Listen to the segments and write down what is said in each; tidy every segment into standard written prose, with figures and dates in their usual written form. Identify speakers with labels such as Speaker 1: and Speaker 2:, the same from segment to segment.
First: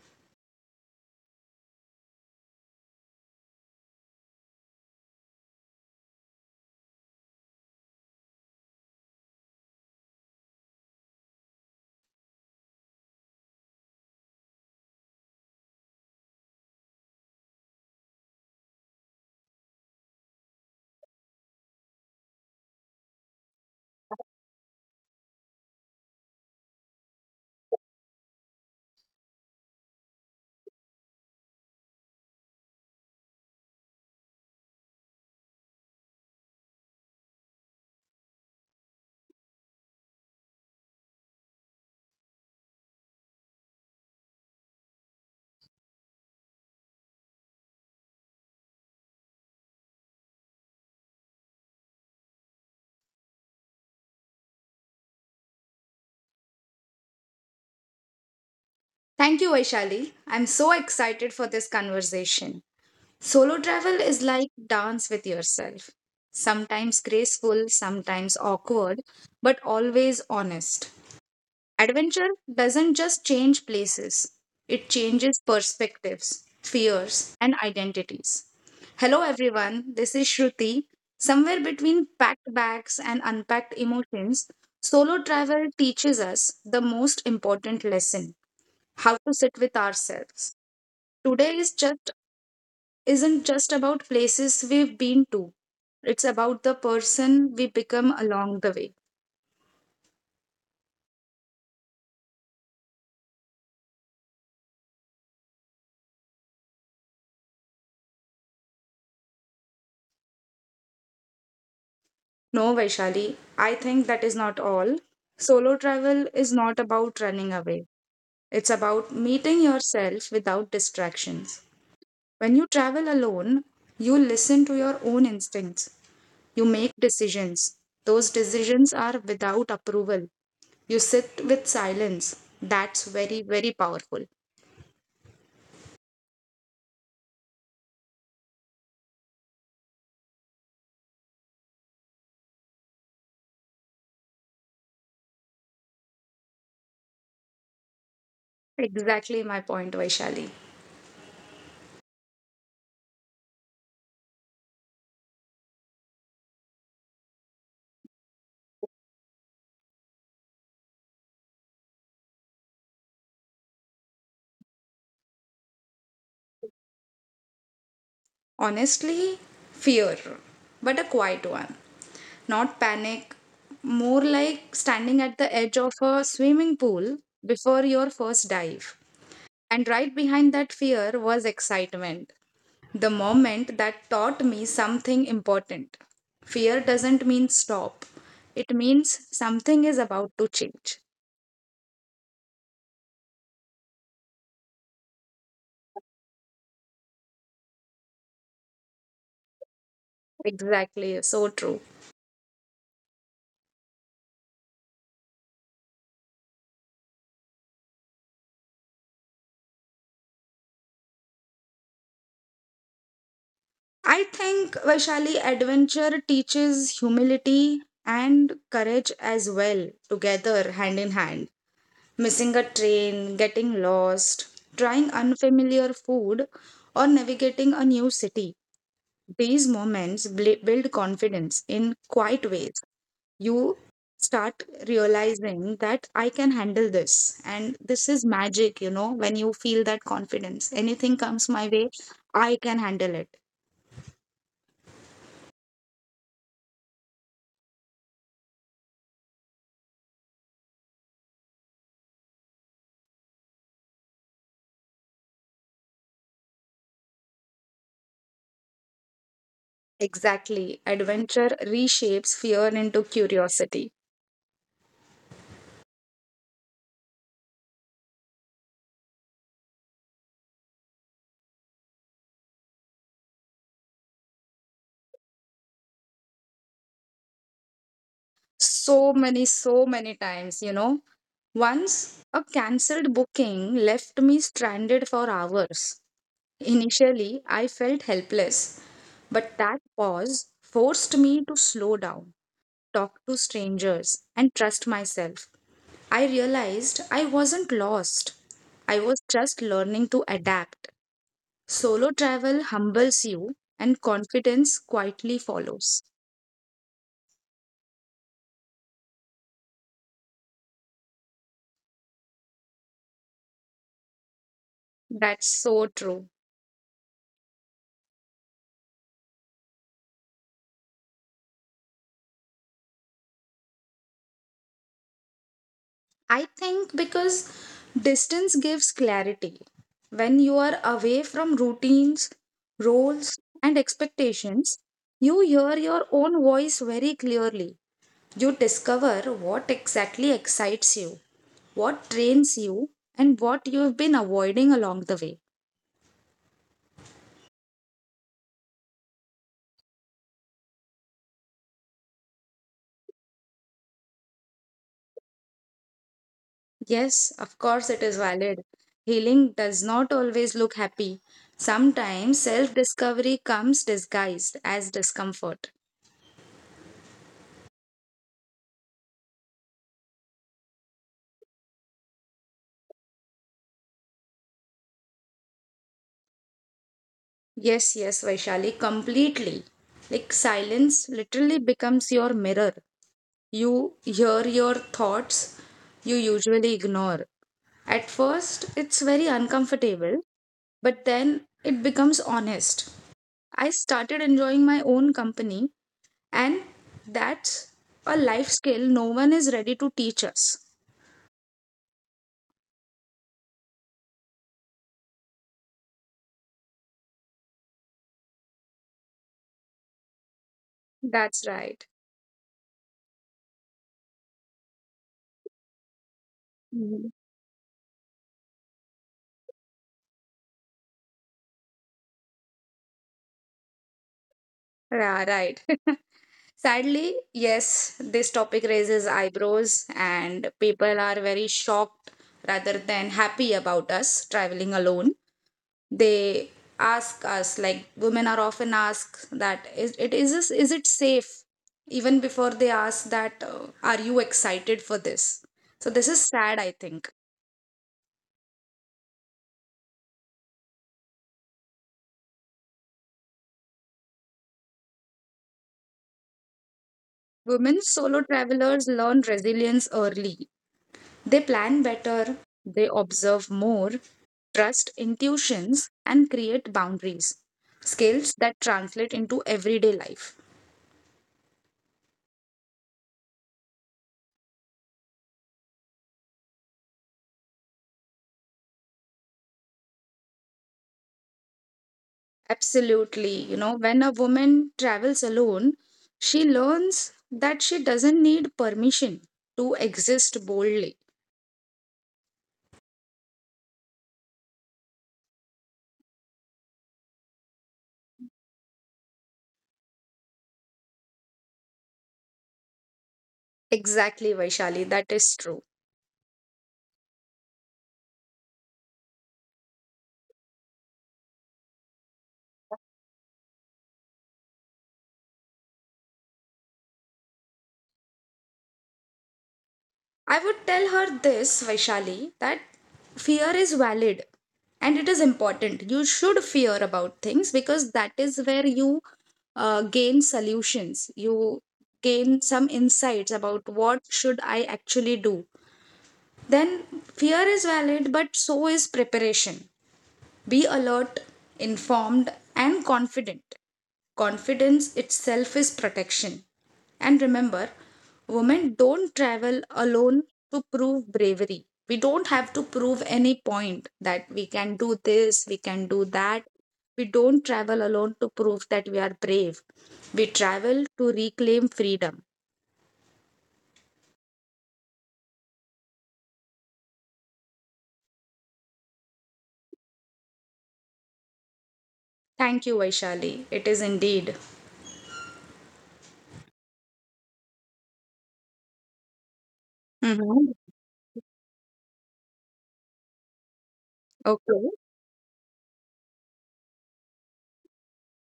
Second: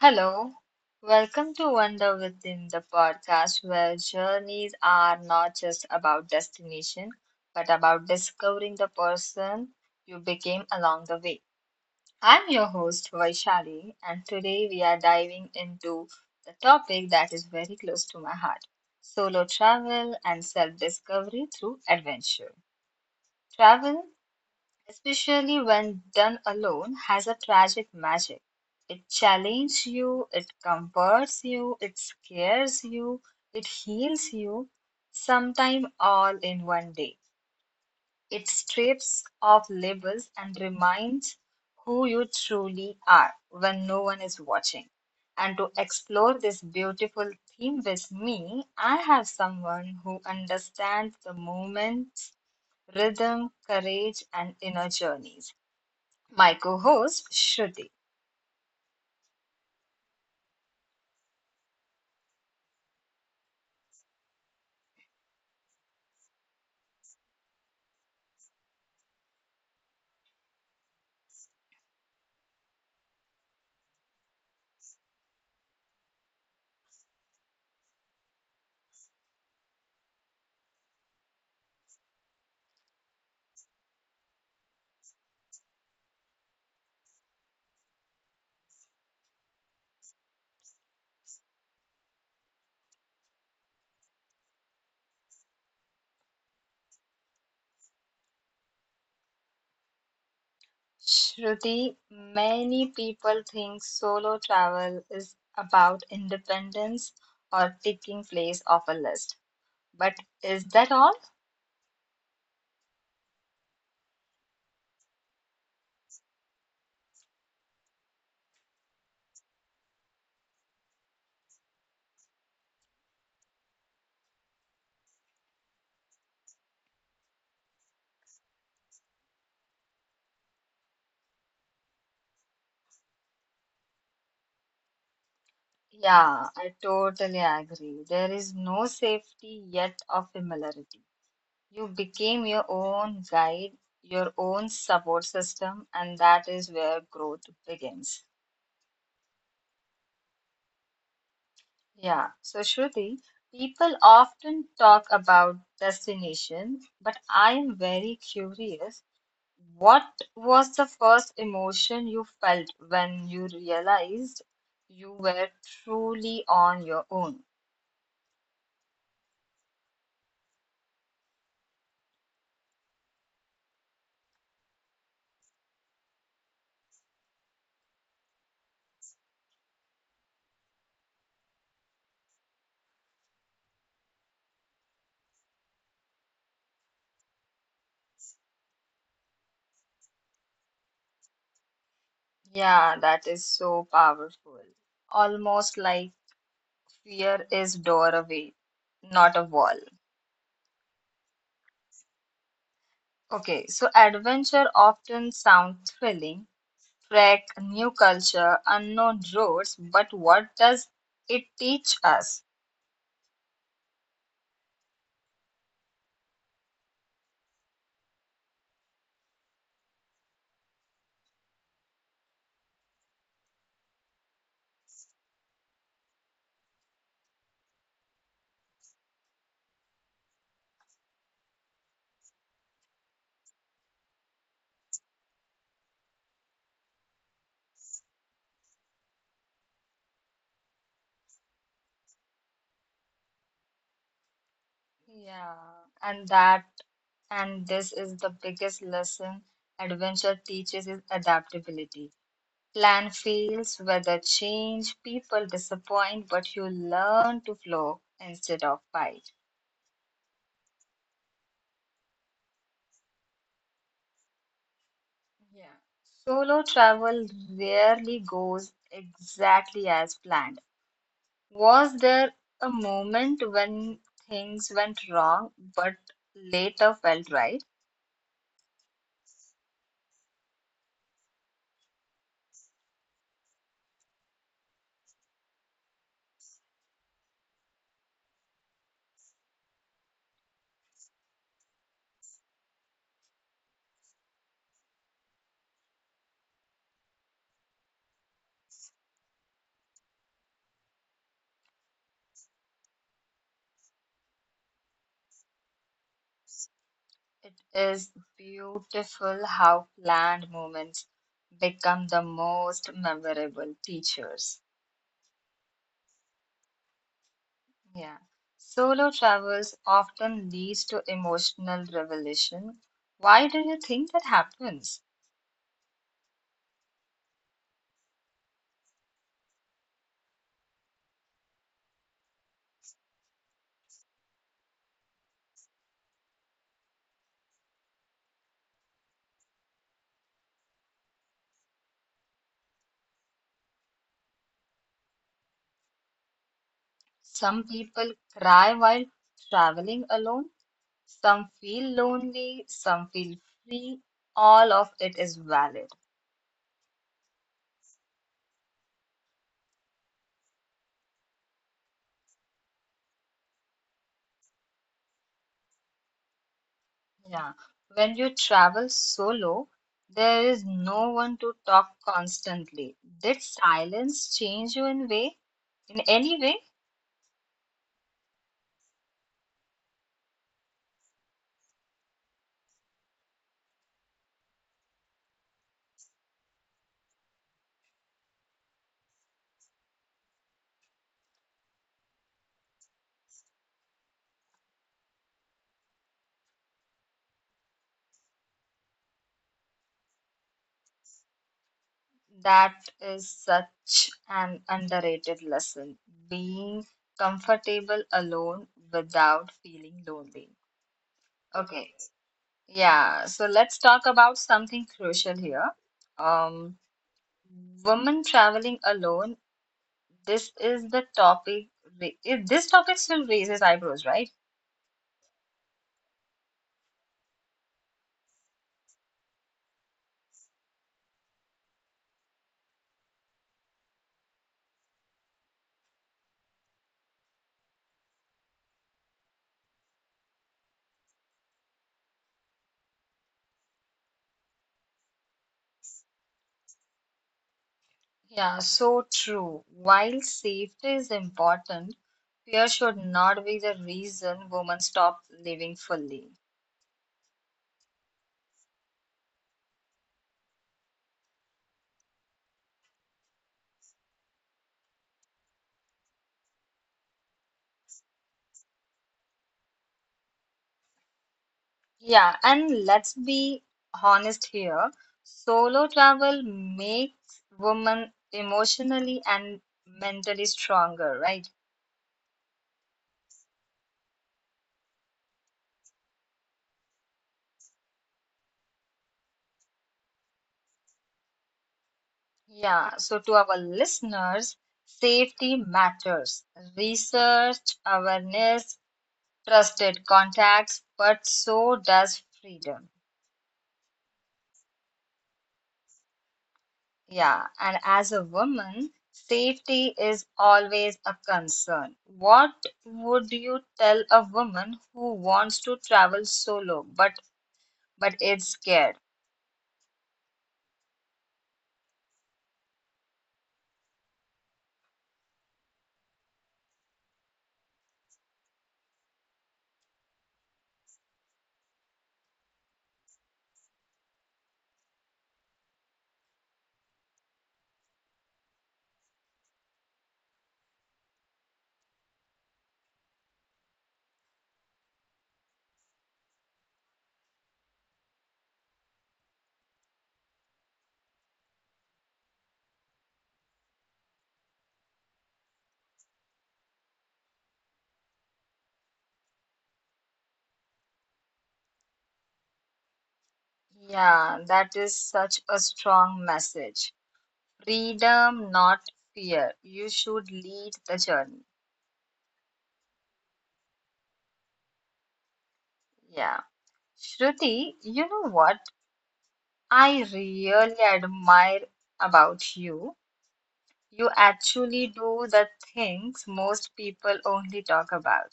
Speaker 1: Hello, welcome to Wonder Within the podcast, where journeys are not just about destination, but about discovering the person you became along the way. I'm your host, Vaishali, and today we are diving into the topic that is very close to my heart solo travel and self discovery through adventure. Travel especially when done alone, has a tragic magic. It challenges you, it comforts you, it scares you, it heals you, sometime all in one day. It strips off labels and reminds who you truly are when no one is watching. And to explore this beautiful theme with me, I have someone who understands the movement, rhythm, courage, and inner journeys. My co-host, Shruti.
Speaker 2: Thank you, Vaishali. I'm so excited for this conversation. Solo travel is like dance with yourself. Sometimes graceful, sometimes awkward, but always honest. Adventure doesn't just change places, it changes perspectives, fears, and identities. Hello, everyone. This is Shruti. Somewhere between packed bags and unpacked emotions, solo travel teaches us the most important lesson how to sit with ourselves. Today is just isn't just about places we've been to. It's about the person we become along the way.
Speaker 1: Shruti, many people think solo travel is about independence or taking place off a list. But is that all?
Speaker 2: No, Vaishali, I think that is not all. Solo travel is not about running away. It's about meeting yourself without distractions. When you travel alone, you listen to your own instincts. You make decisions. Those decisions are without approval. You sit with silence. That's very, very powerful.
Speaker 1: Yeah, I totally agree. There is no safety yet of familiarity. You became your own guide, your own support system, and that is where growth begins.
Speaker 2: Exactly my point, Vaishali.
Speaker 1: Yeah, so Shruti, people often talk about destination, but I am very curious. What was the first emotion you felt when you realized you were truly on your own?
Speaker 2: Honestly, fear, but a quiet one. Not panic, more like standing at the edge of a swimming pool before your first dive. And right behind that fear was excitement. The moment that taught me something important. Fear doesn't mean stop, it means something is about to change.
Speaker 1: Yeah, that is so powerful. Almost like fear is doorway, not a wall.
Speaker 2: Exactly, so true.
Speaker 1: Okay, so adventure often sounds thrilling, trek, new culture, unknown roads, but what does it teach us?
Speaker 2: I think Vaishali adventure teaches humility and courage as well, together, hand in hand. Missing a train, getting lost, trying unfamiliar food, or navigating a new city. These moments build confidence in quiet ways. You start realizing that I can handle this, and this is magic, you know, when you feel that confidence. Anything comes my way, I can handle it.
Speaker 1: Yeah, and that, and this is the biggest lesson adventure teaches is adaptability. Plan fails, weather change, people disappoint, but you learn to flow instead of fight.
Speaker 2: Exactly. Adventure reshapes fear into curiosity.
Speaker 1: Yeah. Solo travel rarely goes exactly as planned. Was there a moment when things went wrong but later felt right?
Speaker 2: So many, so many times, you know. Once a cancelled booking left me stranded for hours. Initially, I felt helpless, but that pause forced me to slow down, talk to strangers, and trust myself. I realized I wasn't lost. I was just learning to adapt. Solo travel humbles you and confidence quietly follows.
Speaker 1: It is beautiful how planned moments become the most memorable teachers.
Speaker 2: That's so true.
Speaker 1: Yeah. Solo travels often leads to emotional revelation. Why do you think that happens?
Speaker 2: I think because distance gives clarity. When you are away from routines, roles, and expectations, you hear your own voice very clearly. You discover what exactly excites you, what trains you, and what you have been avoiding along the way.
Speaker 1: Some people cry while traveling alone, some feel lonely, some feel free. All of it is valid.
Speaker 2: Yes, of course, it is valid. Healing does not always look happy. Sometimes self discovery comes disguised as discomfort.
Speaker 1: Yeah, when you travel solo, there is no one to talk constantly. Did silence change you in any way?
Speaker 2: Yes, yes, Vaishali, completely. Like silence literally becomes your mirror. You hear your thoughts you usually ignore. At first, it's very uncomfortable, but then it becomes honest. I started enjoying my own company. And that's a life skill no one is ready to teach us.
Speaker 1: That is such an underrated lesson. Being comfortable alone without feeling lonely.
Speaker 2: That's right.
Speaker 1: Okay, yeah, so let's talk about something crucial here. Um,
Speaker 2: Mhm.
Speaker 1: Women traveling alone. This is the topic. This topic still raises eyebrows, right?
Speaker 2: Yeah, right. Sadly, yes, this topic raises eyebrows, and people are very shocked rather than happy about us traveling alone. They ask us, like women are often asked that is it is is it safe? Even before they ask that, are you excited for this? So this is sad, I think.
Speaker 1: Yeah, so true. While safety is important, fear should not be the reason women stop living fully.
Speaker 2: Women solo travelers learn resilience early. They plan better, they observe more, trust intuitions, and create boundaries. Skills that translate into everyday life.
Speaker 1: Yeah, and let's be honest here. Solo travel makes women emotionally and mentally stronger, right?
Speaker 2: Absolutely. You know, when a woman travels alone, she learns that she doesn't need permission to exist boldly.
Speaker 1: Yeah, so to our listeners, safety matters. Research, awareness, trusted contacts, but so does freedom.
Speaker 2: Exactly, Vaishali, that is true.
Speaker 1: Yeah, and as a woman, safety is always a concern. What would you tell a woman who wants to travel solo but is scared?
Speaker 2: I would tell her this, Vaishali, that fear is valid and it is important. You should fear about things because that is where you gain solutions. You gain some insights about what should I actually do. Then fear is valid, but so is preparation. Be alert, informed, and confident. Confidence itself is protection. And remember, women don't travel alone to prove bravery. We don't have to prove any point that we can do this, we can do that. We don't travel alone to prove that we are brave. We travel to reclaim freedom.
Speaker 1: Yeah, that is such a strong message. Freedom, not fear. You should lead the journey.
Speaker 2: Thank you, Vaishali. It is indeed.
Speaker 1: Yeah. Shruti, you know what I
Speaker 2: Mhm.
Speaker 1: really admire about you? You
Speaker 2: Okay.
Speaker 1: actually do the things most people only talk about.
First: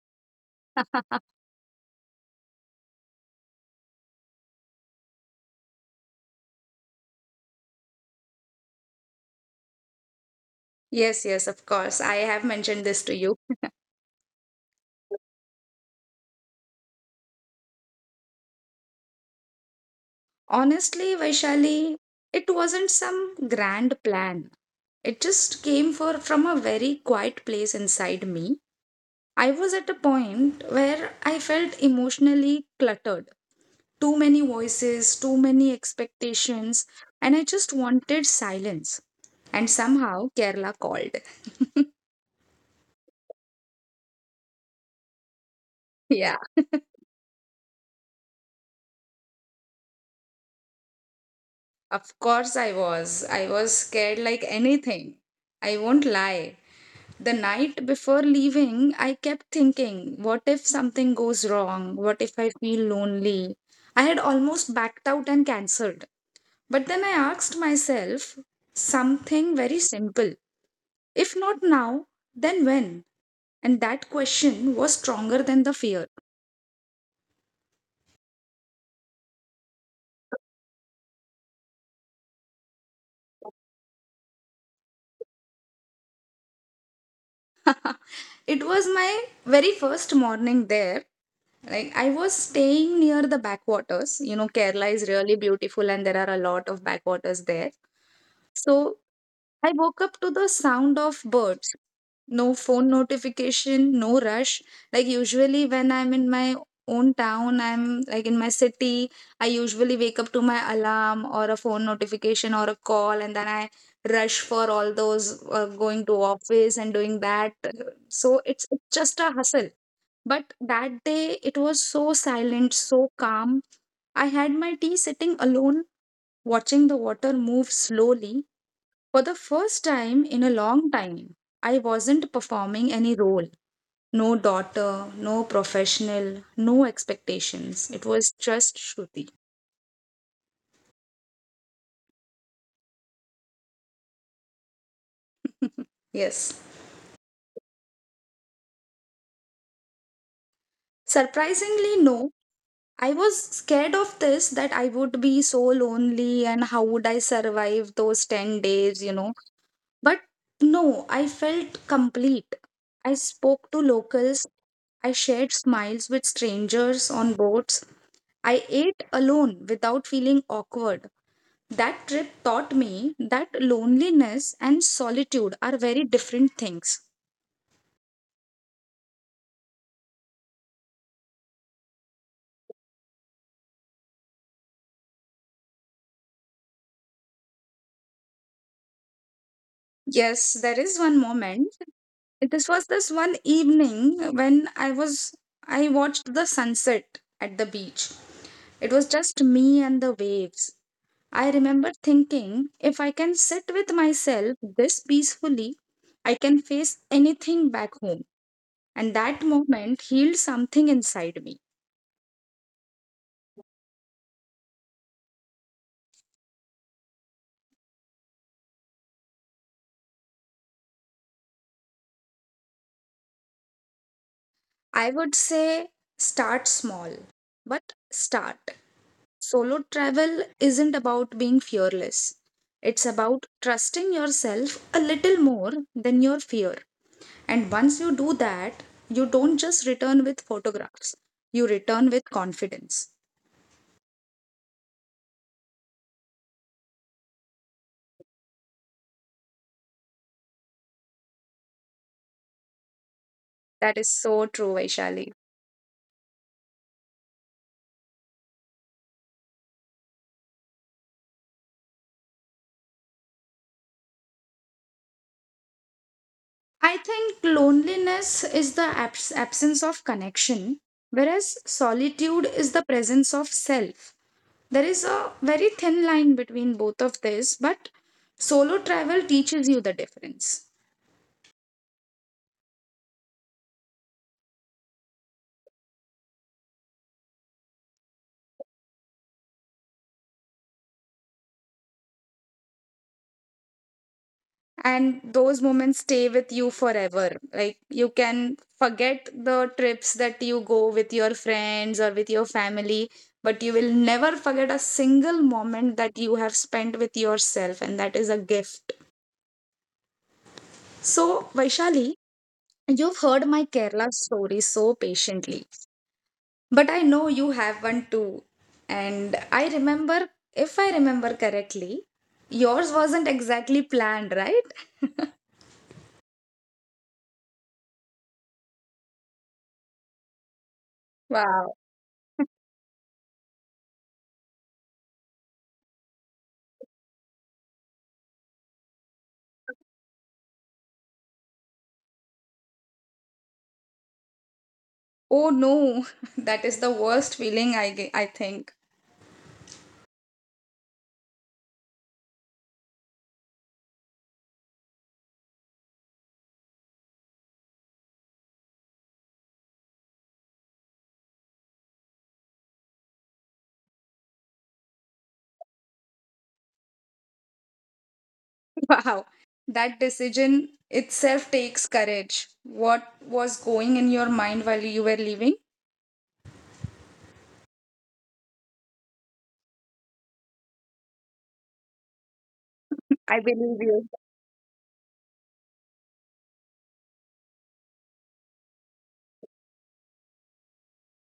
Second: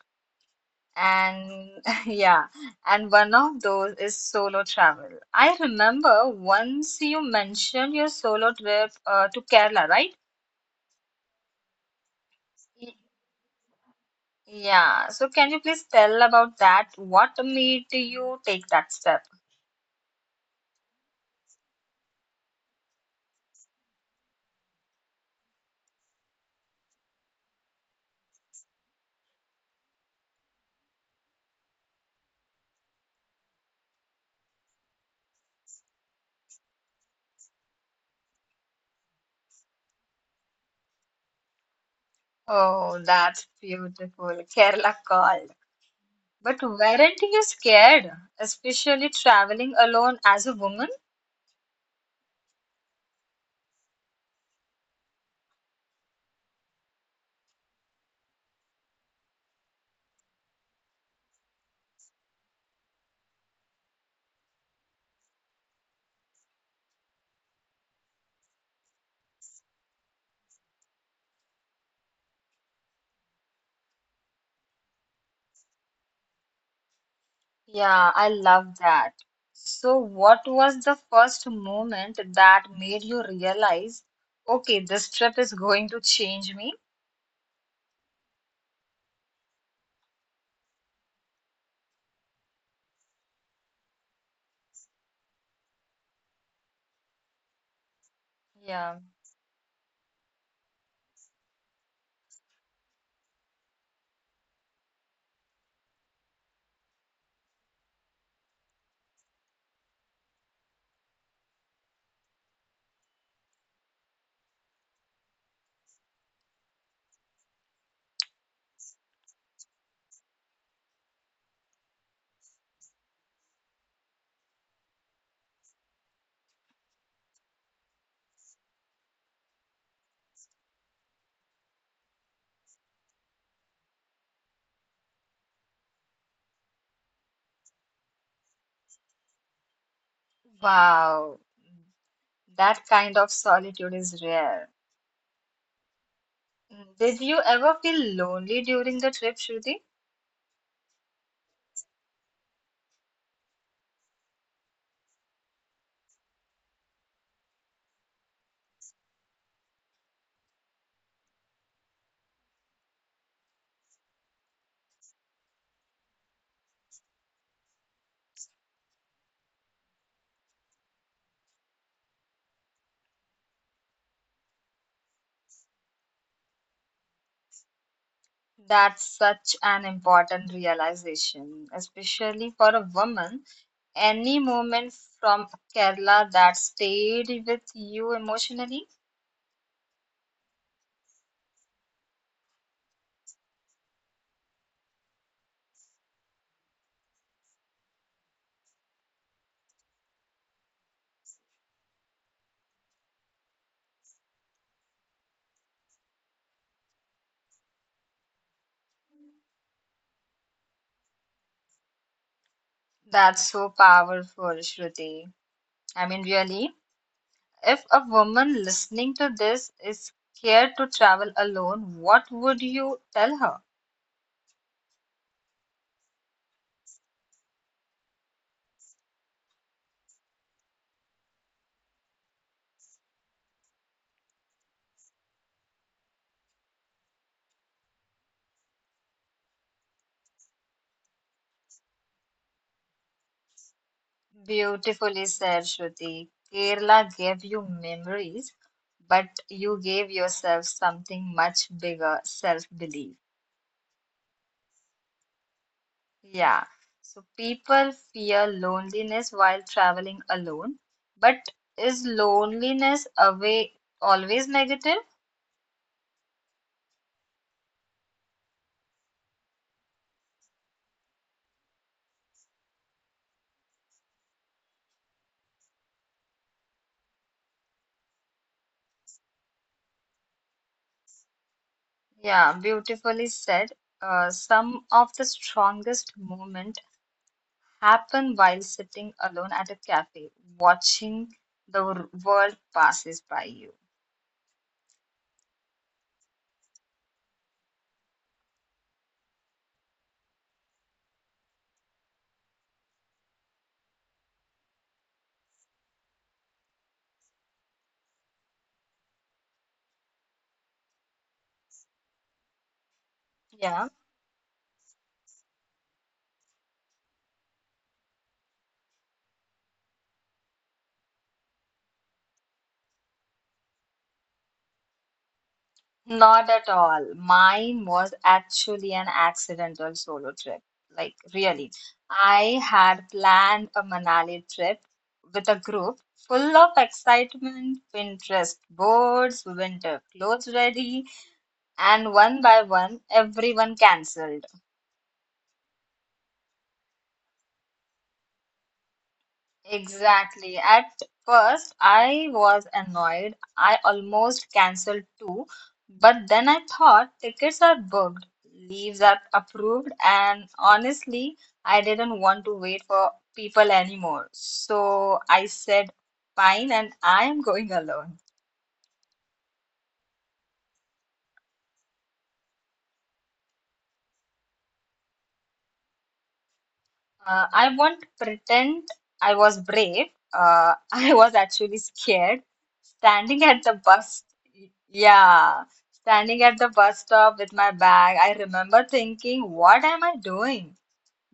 Speaker 1: And yeah, and one of those is solo travel. I remember once you mentioned your solo trip to Kerala, right?
Speaker 2: Yes, yes, of course. I have mentioned
Speaker 1: Y-
Speaker 2: this to you.
Speaker 1: Yeah, so can you please tell about that? What made you take that step?
Speaker 2: Honestly, Vaishali, it wasn't some grand plan. It just came for from a very quiet place inside me. I was at a point where I felt emotionally cluttered. Too many voices, too many expectations, and I just wanted silence. And somehow Kerala called.
Speaker 1: Oh, that's beautiful. Kerala called.
Speaker 2: Yeah.
Speaker 1: But weren't you scared, especially traveling alone as a woman?
Speaker 2: Of course, I was. I was scared like anything. I won't lie. The night before leaving, I kept thinking, what if something goes wrong? What if I feel lonely? I had almost backed out and cancelled. But then I asked myself something very simple. If not now, then when? And that question was stronger than the fear.
Speaker 1: Yeah, I love that. So, what was the first moment that made you realize, okay, this trip is going to change me?
Speaker 2: It was my very first morning there. Like I was staying near the backwaters. You know, Kerala is really beautiful and there are a lot of backwaters there. So
Speaker 1: Yeah.
Speaker 2: I woke up to the sound of birds. No phone notification, no rush. Like usually when I'm in my own town, I'm like in my city, I usually wake up to my alarm or a phone notification or a call and then I rush for all those going to office and doing that. So it's just a hustle but that day it was so silent, so calm. I had my tea sitting alone, watching the water move slowly. For the first time in a long time, I wasn't performing any role. No daughter, no professional, no expectations. It was just Shruti.
Speaker 1: Wow, that kind of solitude is rare.
Speaker 2: Yes.
Speaker 1: Mm, did you ever feel lonely during the trip, Shruti?
Speaker 2: Surprisingly, no. I was scared of this that I would be so lonely and how would I survive those 10 days, you know. But no, I felt complete. I spoke to locals, I shared smiles with strangers on boats, I ate alone without feeling awkward. That trip taught me that loneliness and solitude are very different things.
Speaker 1: That's such an important realization, especially for a woman. Any moment from Kerala that stayed with you emotionally?
Speaker 2: Yes, there is one moment. This was this one evening when I watched the sunset at the beach. It was just me and the waves. I remember thinking if I can sit with myself this peacefully, I can face anything back home. And that moment healed something inside me.
Speaker 1: That's so powerful, Shruti. I mean, really, if a woman listening to this is scared to travel alone, what would you tell her?
Speaker 2: I would say start small, but start. Solo travel isn't about being fearless, it's about trusting yourself a little more than your fear. And once you do that, you don't just return with photographs, you return with confidence.
Speaker 1: Beautifully said, Shruti. Kerala gave you memories, but you gave yourself something much bigger, self-belief.
Speaker 2: That is so true, Vaishali.
Speaker 1: Yeah. So people fear loneliness while traveling alone, but is loneliness away always negative?
Speaker 2: I think loneliness is the absence of connection, whereas solitude is the presence of self. There is a very thin line between both of these, but solo travel teaches you the difference.
Speaker 1: Yeah, beautifully said. Some of the strongest moments happen while sitting alone at a cafe, watching world passes by you.
Speaker 2: And those moments stay with you forever. Like you can forget the trips that you go with your friends or with your family, but you will never forget a single moment that you have spent with yourself, and that is a gift. So, Vaishali, you've heard my
Speaker 1: Yeah,
Speaker 2: Kerala story so patiently, but I know you have one too. And I remember, if I remember correctly, yours wasn't exactly planned, right?
Speaker 1: not at all. Mine was actually an accidental solo trip. Like,
Speaker 2: Wow.
Speaker 1: really, I had planned a Manali trip with a group full of excitement, Pinterest boards, winter clothes ready, and one by one, everyone cancelled.
Speaker 2: Oh no, that is the worst feeling I think.
Speaker 1: Exactly. At first, I was annoyed. I almost cancelled too. But then I thought tickets are booked, leaves are approved, and honestly, I didn't want to wait for people anymore. So I said, fine, and I am going alone.
Speaker 2: Wow. That decision itself takes courage. What was going in your mind while you were leaving?
Speaker 1: I won't pretend I was brave. I was actually scared.
Speaker 2: I
Speaker 1: Standing at
Speaker 2: believe
Speaker 1: the
Speaker 2: you.
Speaker 1: bus, yeah, standing at the bus stop with my bag, I remember thinking, what am I doing?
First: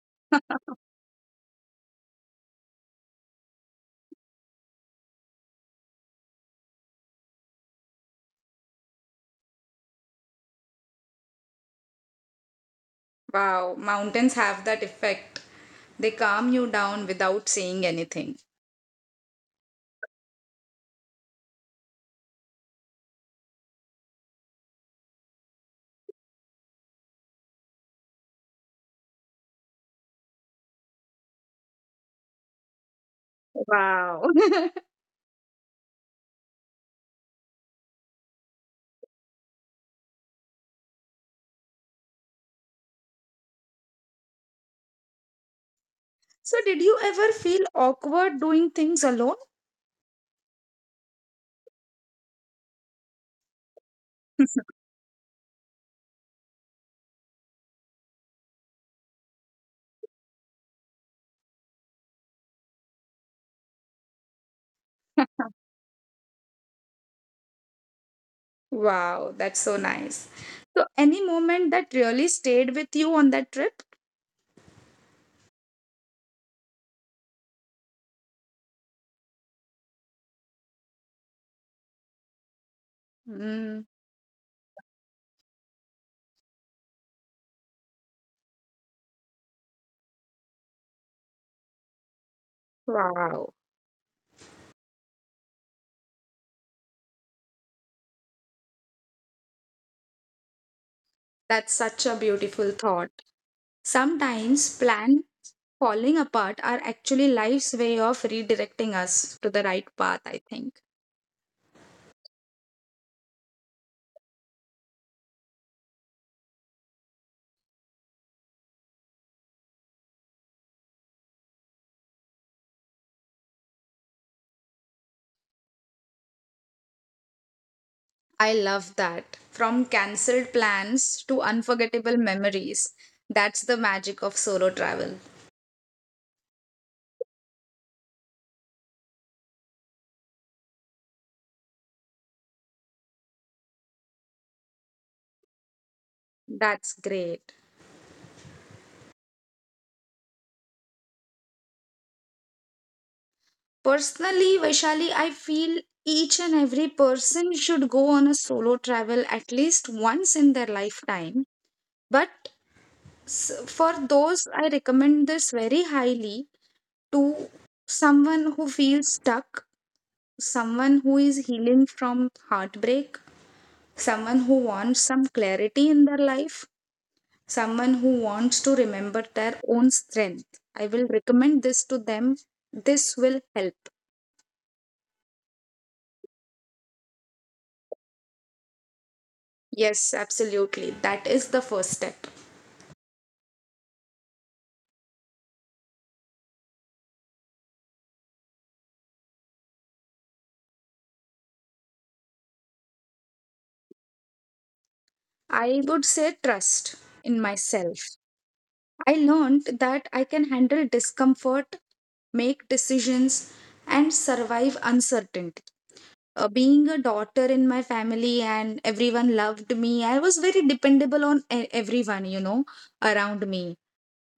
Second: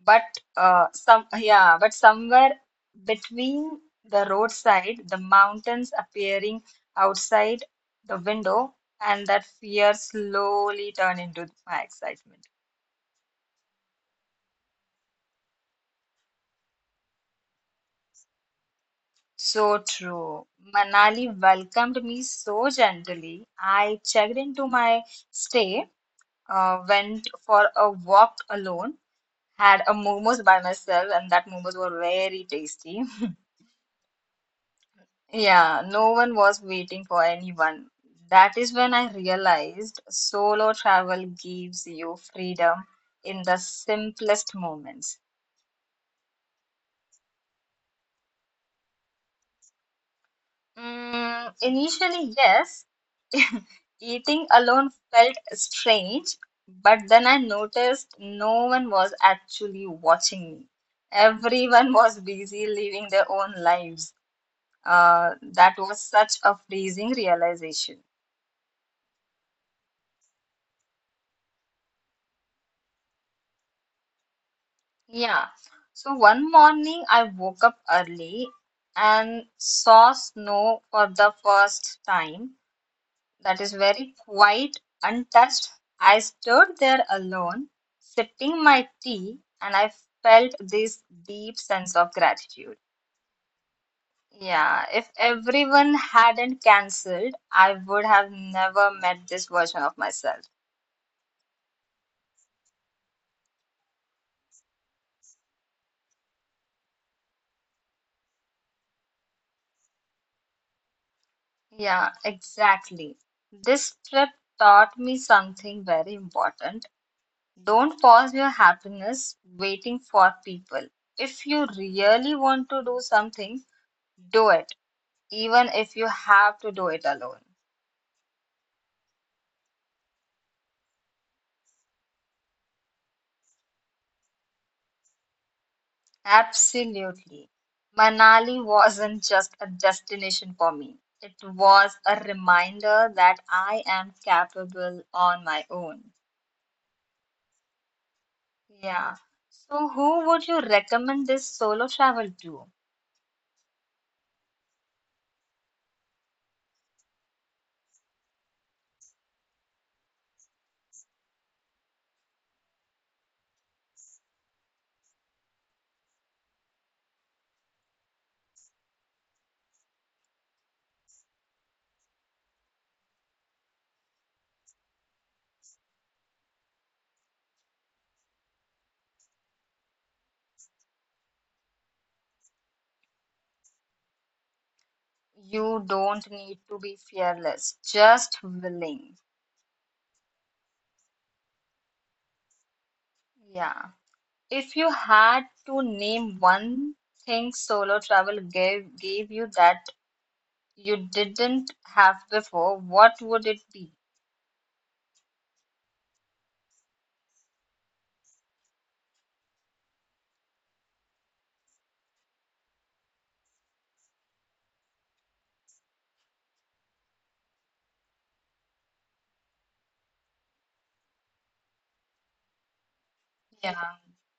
Speaker 1: But yeah, but somewhere between the roadside, the mountains appearing outside the window, and that fear slowly turned into my excitement.
Speaker 2: Wow, mountains have that effect. They calm you down without saying anything.
Speaker 1: So true. Manali welcomed me so gently. I checked into my stay, went for a walk alone, had a momos by myself, and that momos were very tasty.
Speaker 2: Wow.
Speaker 1: Yeah, no one was waiting for anyone. That is when I realized solo travel gives you freedom in the simplest moments.
Speaker 2: So, did you ever feel awkward doing things alone?
Speaker 1: Mm, initially, yes. Eating alone felt strange, but then I noticed no one was actually watching me. Everyone was busy living their own lives. That was such a freezing realization.
Speaker 2: Wow, that's so nice. So, any moment that really stayed with you on that trip?
Speaker 1: Yeah. So one morning I woke up early and saw snow for the first time. That is
Speaker 2: Mm,
Speaker 1: very quiet, untouched. I stood there alone, sipping my tea, and I felt this deep sense of gratitude.
Speaker 2: wow,
Speaker 1: Yeah, if everyone hadn't cancelled, I would have never met this version of myself.
Speaker 2: that's such a beautiful thought. Sometimes plan falling apart are actually life's way of redirecting us to the right path, I think.
Speaker 1: Yeah, exactly. This trip taught me something very important. Don't pause your happiness waiting for people. If you really want to do something, do it even if you have to do it alone.
Speaker 2: I love that. From cancelled plans to unforgettable memories. That's the magic of solo travel.
Speaker 1: Absolutely. Manali wasn't just a destination for me. It was a reminder that I am capable on my own.
Speaker 2: That's great.
Speaker 1: Yeah. So, who would you recommend this solo travel to?
Speaker 2: Personally, Vaishali, I feel each and every person should go on a solo travel at least once in their lifetime. But for those, I recommend this very highly to someone who feels stuck, someone who is healing from heartbreak, someone who wants some clarity in their life, someone who wants to remember their own strength. I will recommend this to them. This will help.
Speaker 1: You don't need to be fearless, just willing.
Speaker 2: Yes, absolutely. That is the first step.
Speaker 1: Yeah. If you had to name one thing solo travel gave you that you didn't have before, what would it be?
Speaker 2: I would say trust in myself. I learned that I can handle discomfort, make decisions, and survive uncertainty. Being a daughter in my family and everyone loved me, I was very dependable on everyone, you know, around
Speaker 1: Yeah,
Speaker 2: me.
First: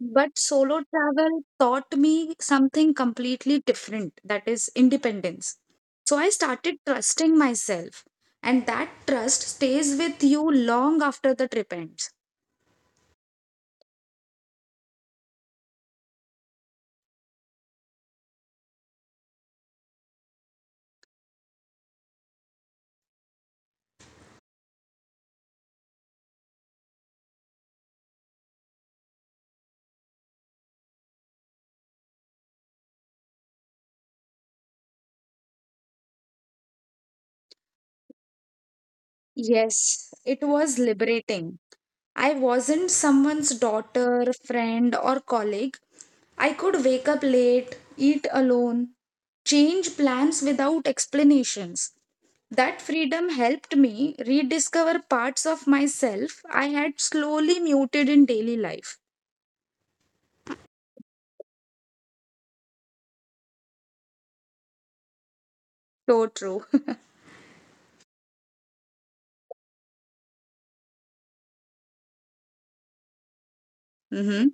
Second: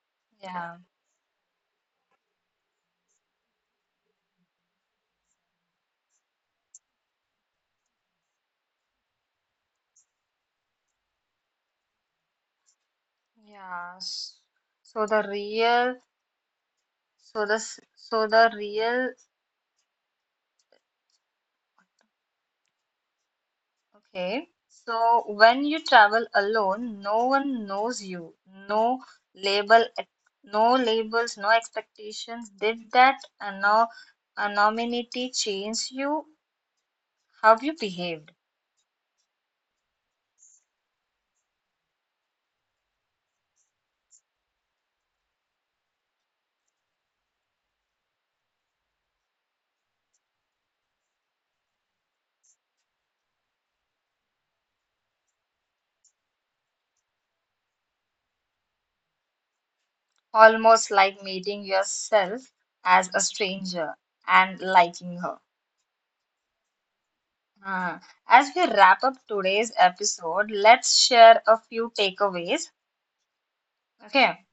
Speaker 2: But
Speaker 1: yeah,
Speaker 2: solo travel taught me something completely different, that is, independence. So I started trusting myself, and that trust stays with you long after the trip ends.
Speaker 1: yeah. S- So the real, so the s- so the real, Okay. So when you travel alone, no one knows you. No label, ex- no labels, no expectations. Did that anonymity change you? How you behaved?
Speaker 2: Yes, it was liberating. I wasn't someone's daughter, friend, or colleague. I could wake up late, eat alone, change plans without explanations. That freedom helped me rediscover parts of myself I had slowly muted in daily life.
Speaker 1: Almost like meeting yourself as a stranger and liking her.
Speaker 2: So true.
Speaker 1: Ah, as we wrap up today's episode, let's share a few takeaways. Okay.
Speaker 2: Hmm.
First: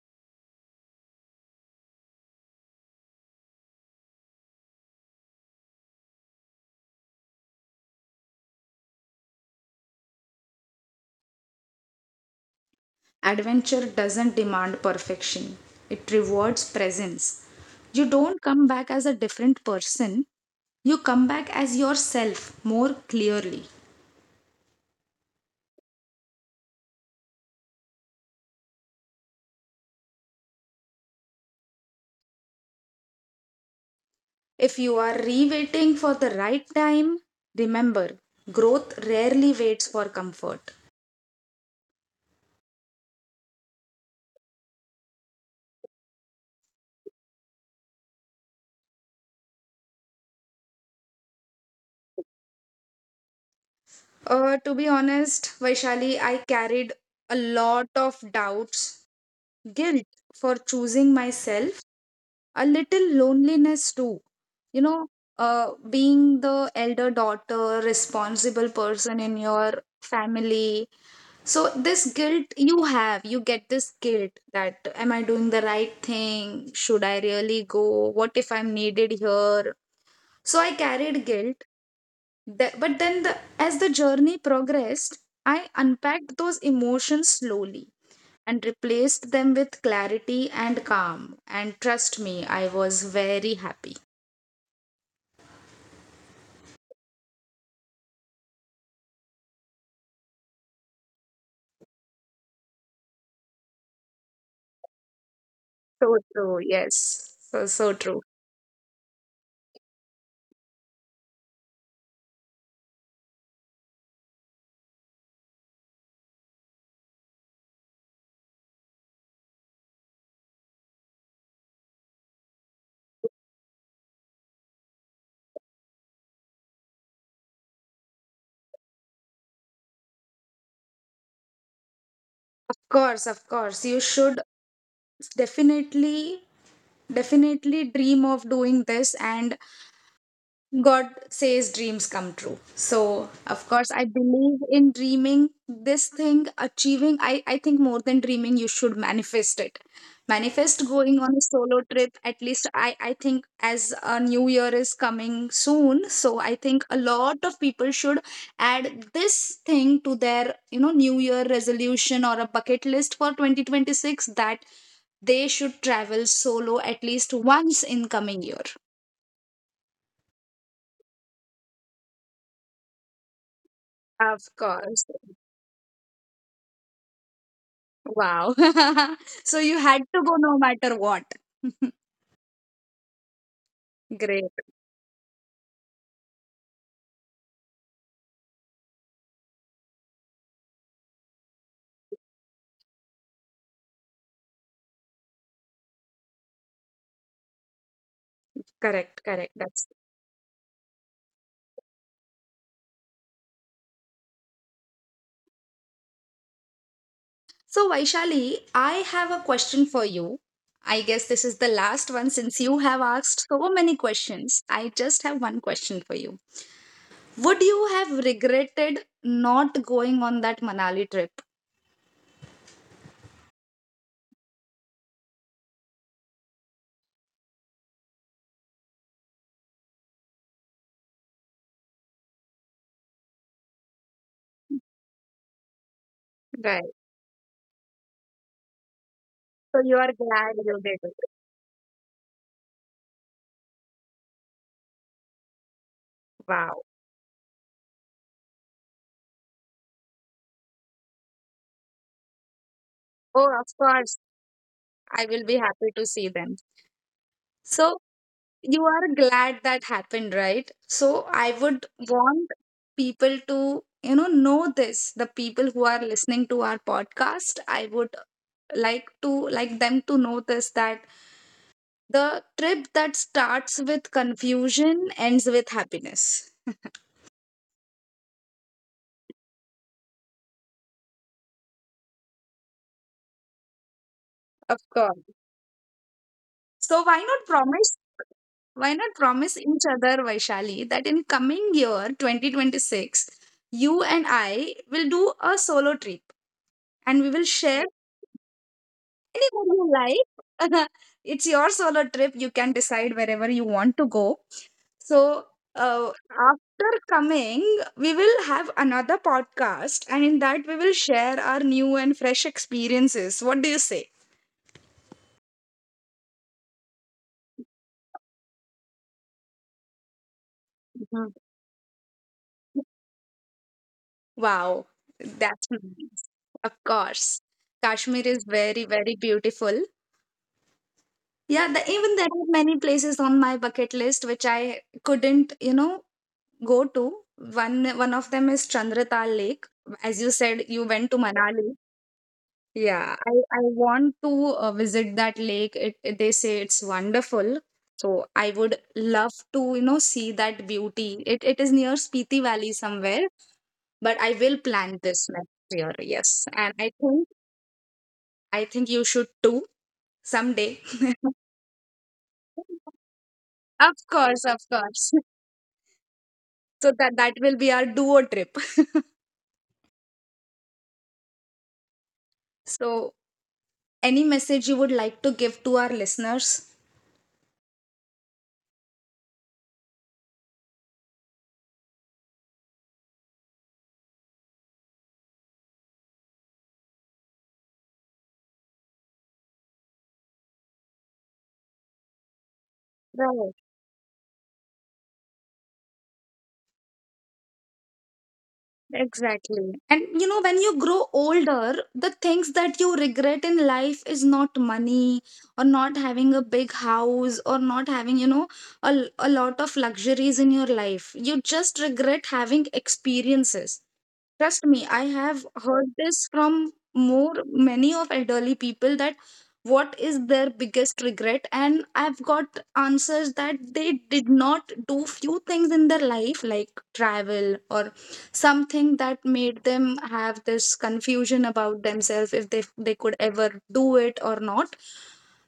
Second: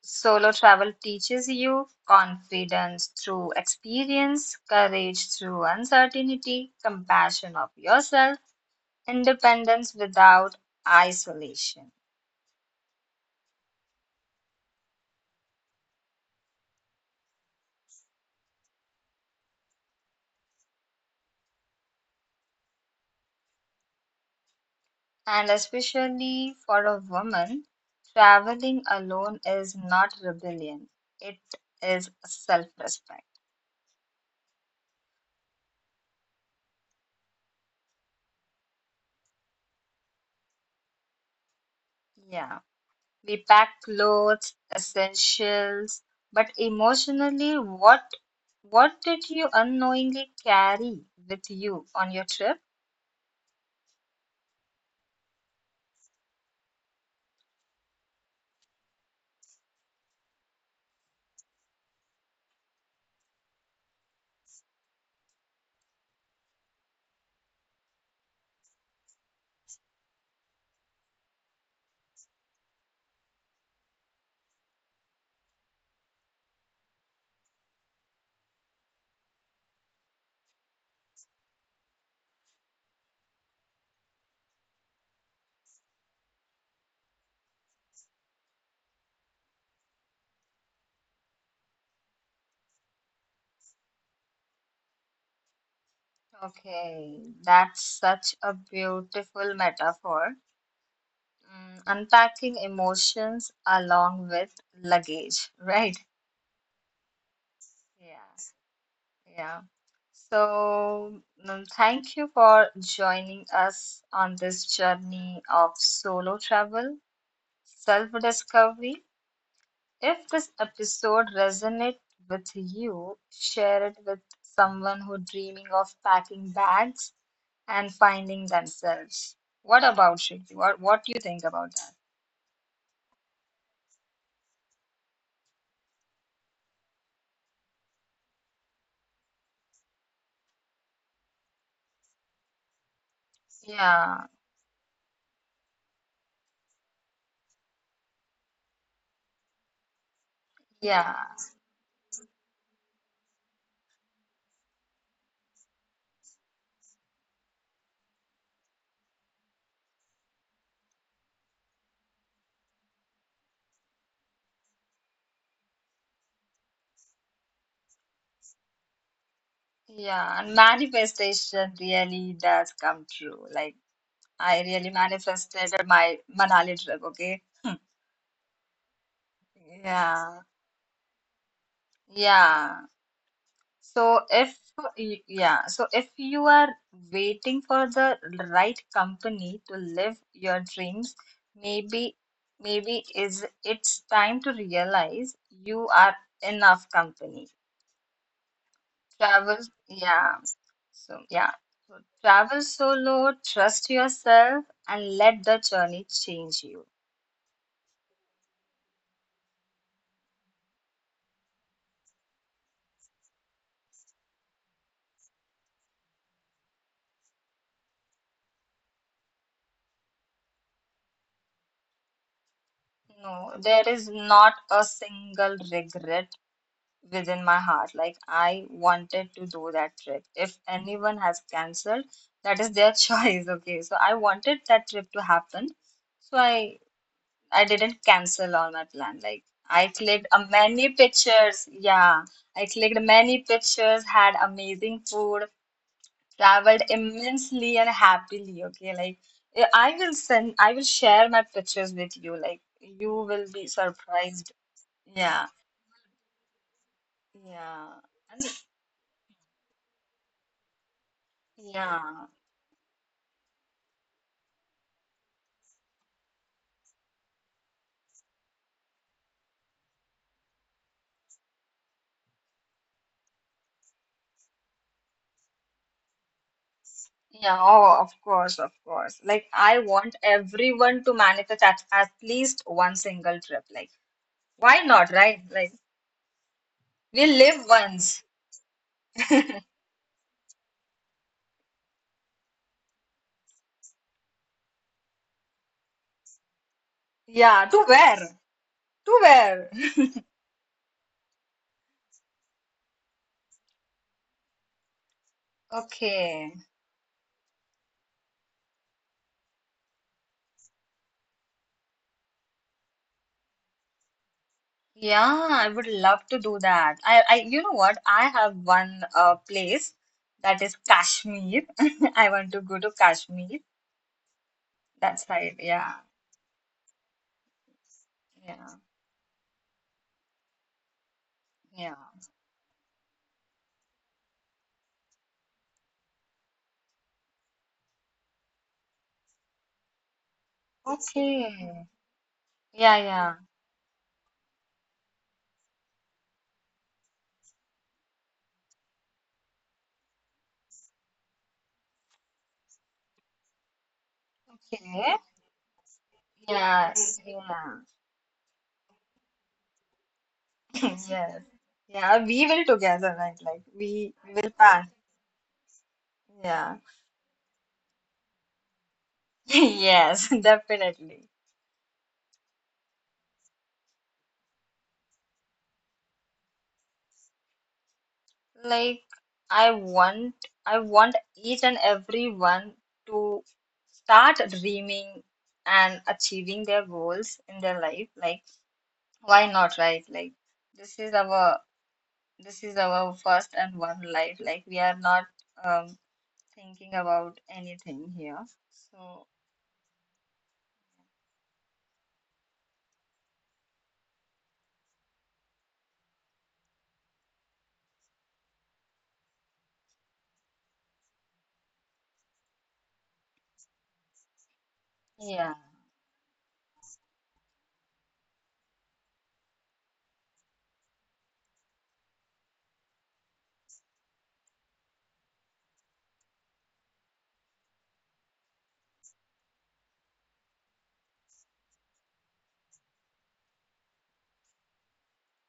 Speaker 1: Solo travel teaches you confidence through experience, courage through uncertainty, compassion of yourself, independence without isolation.
Speaker 2: Adventure doesn't demand perfection, it rewards presence. You don't come back as a different person, you come back as yourself more clearly.
Speaker 1: And especially for a woman, traveling alone is not rebellion, it is self respect.
Speaker 2: If you are re waiting for the right time, remember growth rarely waits for comfort.
Speaker 1: Yeah. We pack clothes, essentials, but emotionally, what did you unknowingly carry with you on your trip?
Speaker 2: To be honest, Vaishali, I carried a lot of doubts, guilt for choosing myself, a little loneliness too. You know, being the elder daughter, responsible person in your family. So, this guilt you have, you get this guilt that am I doing the right thing? Should I really go? What if I'm needed here? So, I carried guilt but then as the journey progressed, I unpacked those emotions slowly, and replaced them with clarity and calm. And trust me, I was very happy.
Speaker 1: Okay, that's such a beautiful metaphor. Mm, unpacking emotions along with luggage, right?
Speaker 2: So true. Yes, so true.
Speaker 1: Yeah, yeah. So, mm, thank you for joining us on this journey of solo travel, self-discovery, if this episode resonates with you, share it with someone who dreaming of packing bags and finding themselves. What about Shruti? What do you think about that?
Speaker 2: Of course, of course you should. Definitely definitely dream of doing this. And God says dreams come true. So, of course, I
Speaker 1: Yeah,
Speaker 2: believe in dreaming this thing, achieving. I think more than dreaming, you should manifest it. Manifest
Speaker 1: yeah,
Speaker 2: going on a solo trip. At least I think as a new year is coming soon. So I think a lot of people should add this thing to their, new year resolution or a bucket list for 2026, that they should travel solo at least once in coming year.
Speaker 1: yeah. And manifestation really does come true. Like
Speaker 2: Of
Speaker 1: I really
Speaker 2: course.
Speaker 1: manifested my Manali trip, okay?
Speaker 2: Wow. So you had to go
Speaker 1: Yeah,
Speaker 2: no matter what.
Speaker 1: yeah. So
Speaker 2: Great.
Speaker 1: if yeah, so if you are waiting for the right company to live your dreams, maybe maybe is it's time to realize you are enough company.
Speaker 2: Correct. Correct.
Speaker 1: Travel,
Speaker 2: That's
Speaker 1: yeah. So yeah, so travel solo, trust yourself, and let the journey change you.
Speaker 2: so, Vaishali, I have a question for you. I guess this is the last one, since you have asked so many questions. I just have one question for you. Would you have regretted not going on that Manali trip?
Speaker 1: No, there is not a single regret within my heart. Like I wanted to do that trip. If anyone has canceled, that is their choice. Okay. So I wanted that trip to happen. So I
Speaker 2: Right.
Speaker 1: I didn't cancel on my plan. Like
Speaker 2: So
Speaker 1: I
Speaker 2: you are
Speaker 1: clicked a
Speaker 2: glad you
Speaker 1: many
Speaker 2: did it.
Speaker 1: pictures. Yeah. I clicked many pictures, had amazing food, traveled
Speaker 2: Wow.
Speaker 1: immensely and happily. Okay. Like I will share my pictures with you. Like you will
Speaker 2: Oh, of
Speaker 1: be
Speaker 2: course.
Speaker 1: surprised.
Speaker 2: I
Speaker 1: Yeah.
Speaker 2: will be happy to see them.
Speaker 1: Yeah.
Speaker 2: So
Speaker 1: And
Speaker 2: you are glad that happened, right? So I would
Speaker 1: yeah.
Speaker 2: want people to, know this, the people who are listening to our podcast. I would like to like them to know this, that the trip that starts with confusion ends with happiness.
Speaker 1: Yeah, oh, of course, of course. Like, I want everyone to manifest at least one single trip. Like, why
Speaker 2: Of
Speaker 1: not,
Speaker 2: course.
Speaker 1: right? Like,
Speaker 2: So why
Speaker 1: we
Speaker 2: not
Speaker 1: live
Speaker 2: promise,
Speaker 1: once.
Speaker 2: why not promise each other, Vaishali, that in coming year 2026, you and I will do a solo trip and we will
Speaker 1: Yeah, to
Speaker 2: share
Speaker 1: where? To where?
Speaker 2: anywhere you like. it's your solo trip. You can decide wherever you want to go. So,
Speaker 1: Okay.
Speaker 2: after coming, we will have another podcast, and in that, we will share our new and fresh experiences. What do you say?
Speaker 1: Yeah, I would love to do that. You know what? I have one place that is
Speaker 2: Mhm.
Speaker 1: Kashmir. I want to go to Kashmir.
Speaker 2: Wow,
Speaker 1: That's right.
Speaker 2: that's
Speaker 1: Yeah,
Speaker 2: nice. Of course. Kashmir is
Speaker 1: yeah,
Speaker 2: very, very beautiful. Yeah, the,
Speaker 1: yeah.
Speaker 2: even there are many places on my bucket list which I couldn't, go to. One of them is Chandratal Lake. As you said, you went to Manali.
Speaker 1: Okay. Yeah,
Speaker 2: Yeah, I,
Speaker 1: yeah.
Speaker 2: I want to visit that lake. They say it's wonderful. So I would love to, see that beauty. It is near Spiti Valley somewhere, but I will
Speaker 1: Okay.
Speaker 2: plan this next year. Yes, and
Speaker 1: Yeah, yeah.
Speaker 2: I think you should too someday.
Speaker 1: Yes. Yeah, we will together, right? Like
Speaker 2: Of
Speaker 1: we
Speaker 2: course,
Speaker 1: will
Speaker 2: of
Speaker 1: pass.
Speaker 2: course.
Speaker 1: Yeah.
Speaker 2: So that will be our duo trip.
Speaker 1: Yes, definitely.
Speaker 2: So any message you would like to give to our listeners?
Speaker 1: Like I want I want each and everyone to start dreaming and achieving their goals in their life. Like why not, right? Like this is our this is our first
Speaker 2: Right,
Speaker 1: and one life. Like we are not um thinking about anything here. So
Speaker 2: exactly. And you know, when you grow older, the things that you regret in life is not money, or not having a big house, or not having, you know, a lot of luxuries in your life. You just regret having experiences. Trust me, I have
Speaker 1: yeah,
Speaker 2: heard this from more many of elderly people, that what is their biggest regret, and I've got answers that they did not do few things in their life, like travel, or something that made them have this confusion about themselves, if they could ever do it or not.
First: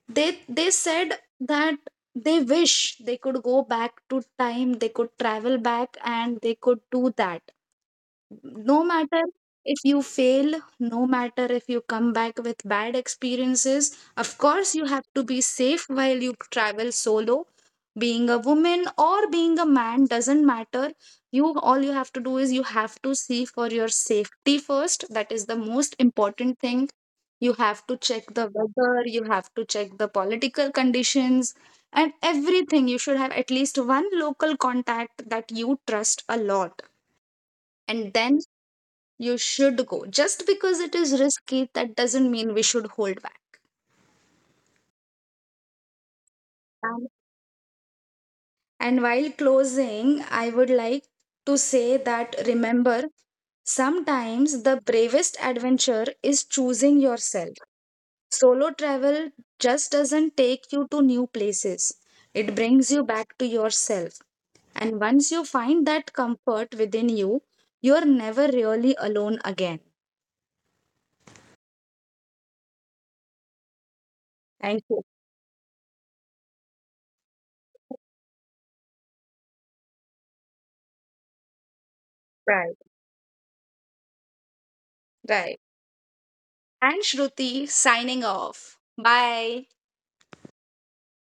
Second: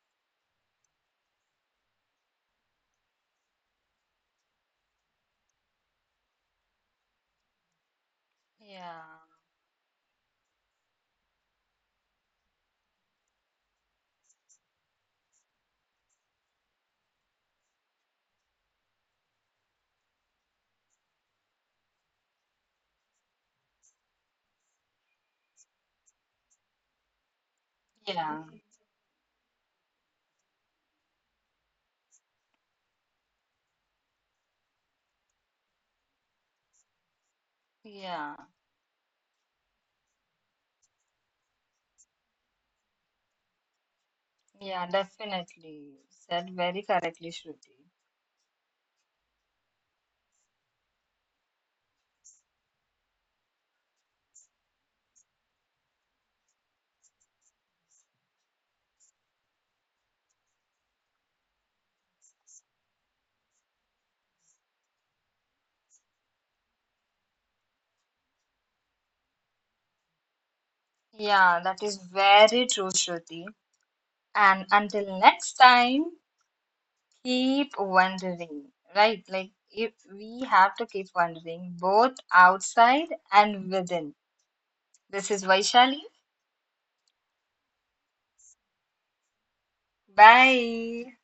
Speaker 2: They said that they wish they could go back to time, they could travel back and they could do that, no
Speaker 1: yeah,
Speaker 2: matter if you fail, no matter if you come back with bad experiences. Of course, you have to be safe while you travel solo. Being a woman or being a man doesn't matter. You, all you have to do is you have to see for your safety first. That is the most important thing. You have to check
Speaker 1: yeah,
Speaker 2: the weather, you have to check the political conditions and everything. You should have at least one local contact that you trust a lot, and
Speaker 1: yeah.
Speaker 2: then you should go. Just because it is risky, that doesn't mean we should hold back.
Speaker 1: Yeah, definitely. Said very
Speaker 2: And,
Speaker 1: correctly, Shruti.
Speaker 2: and while closing, I would like to say that remember, sometimes the bravest adventure is choosing yourself. Solo travel just doesn't take you to new places, it brings you back to yourself. And once you find that comfort within you, you're never really alone again.
Speaker 1: Yeah, that is very true, Shruti. And
Speaker 2: Thank you.
Speaker 1: until next time, keep wondering, right? Like, if we have to keep wondering both
Speaker 2: Right,
Speaker 1: outside and within. This is
Speaker 2: right.
Speaker 1: Vaishali.
Speaker 2: And Shruti signing off. Bye.
Speaker 1: Bye.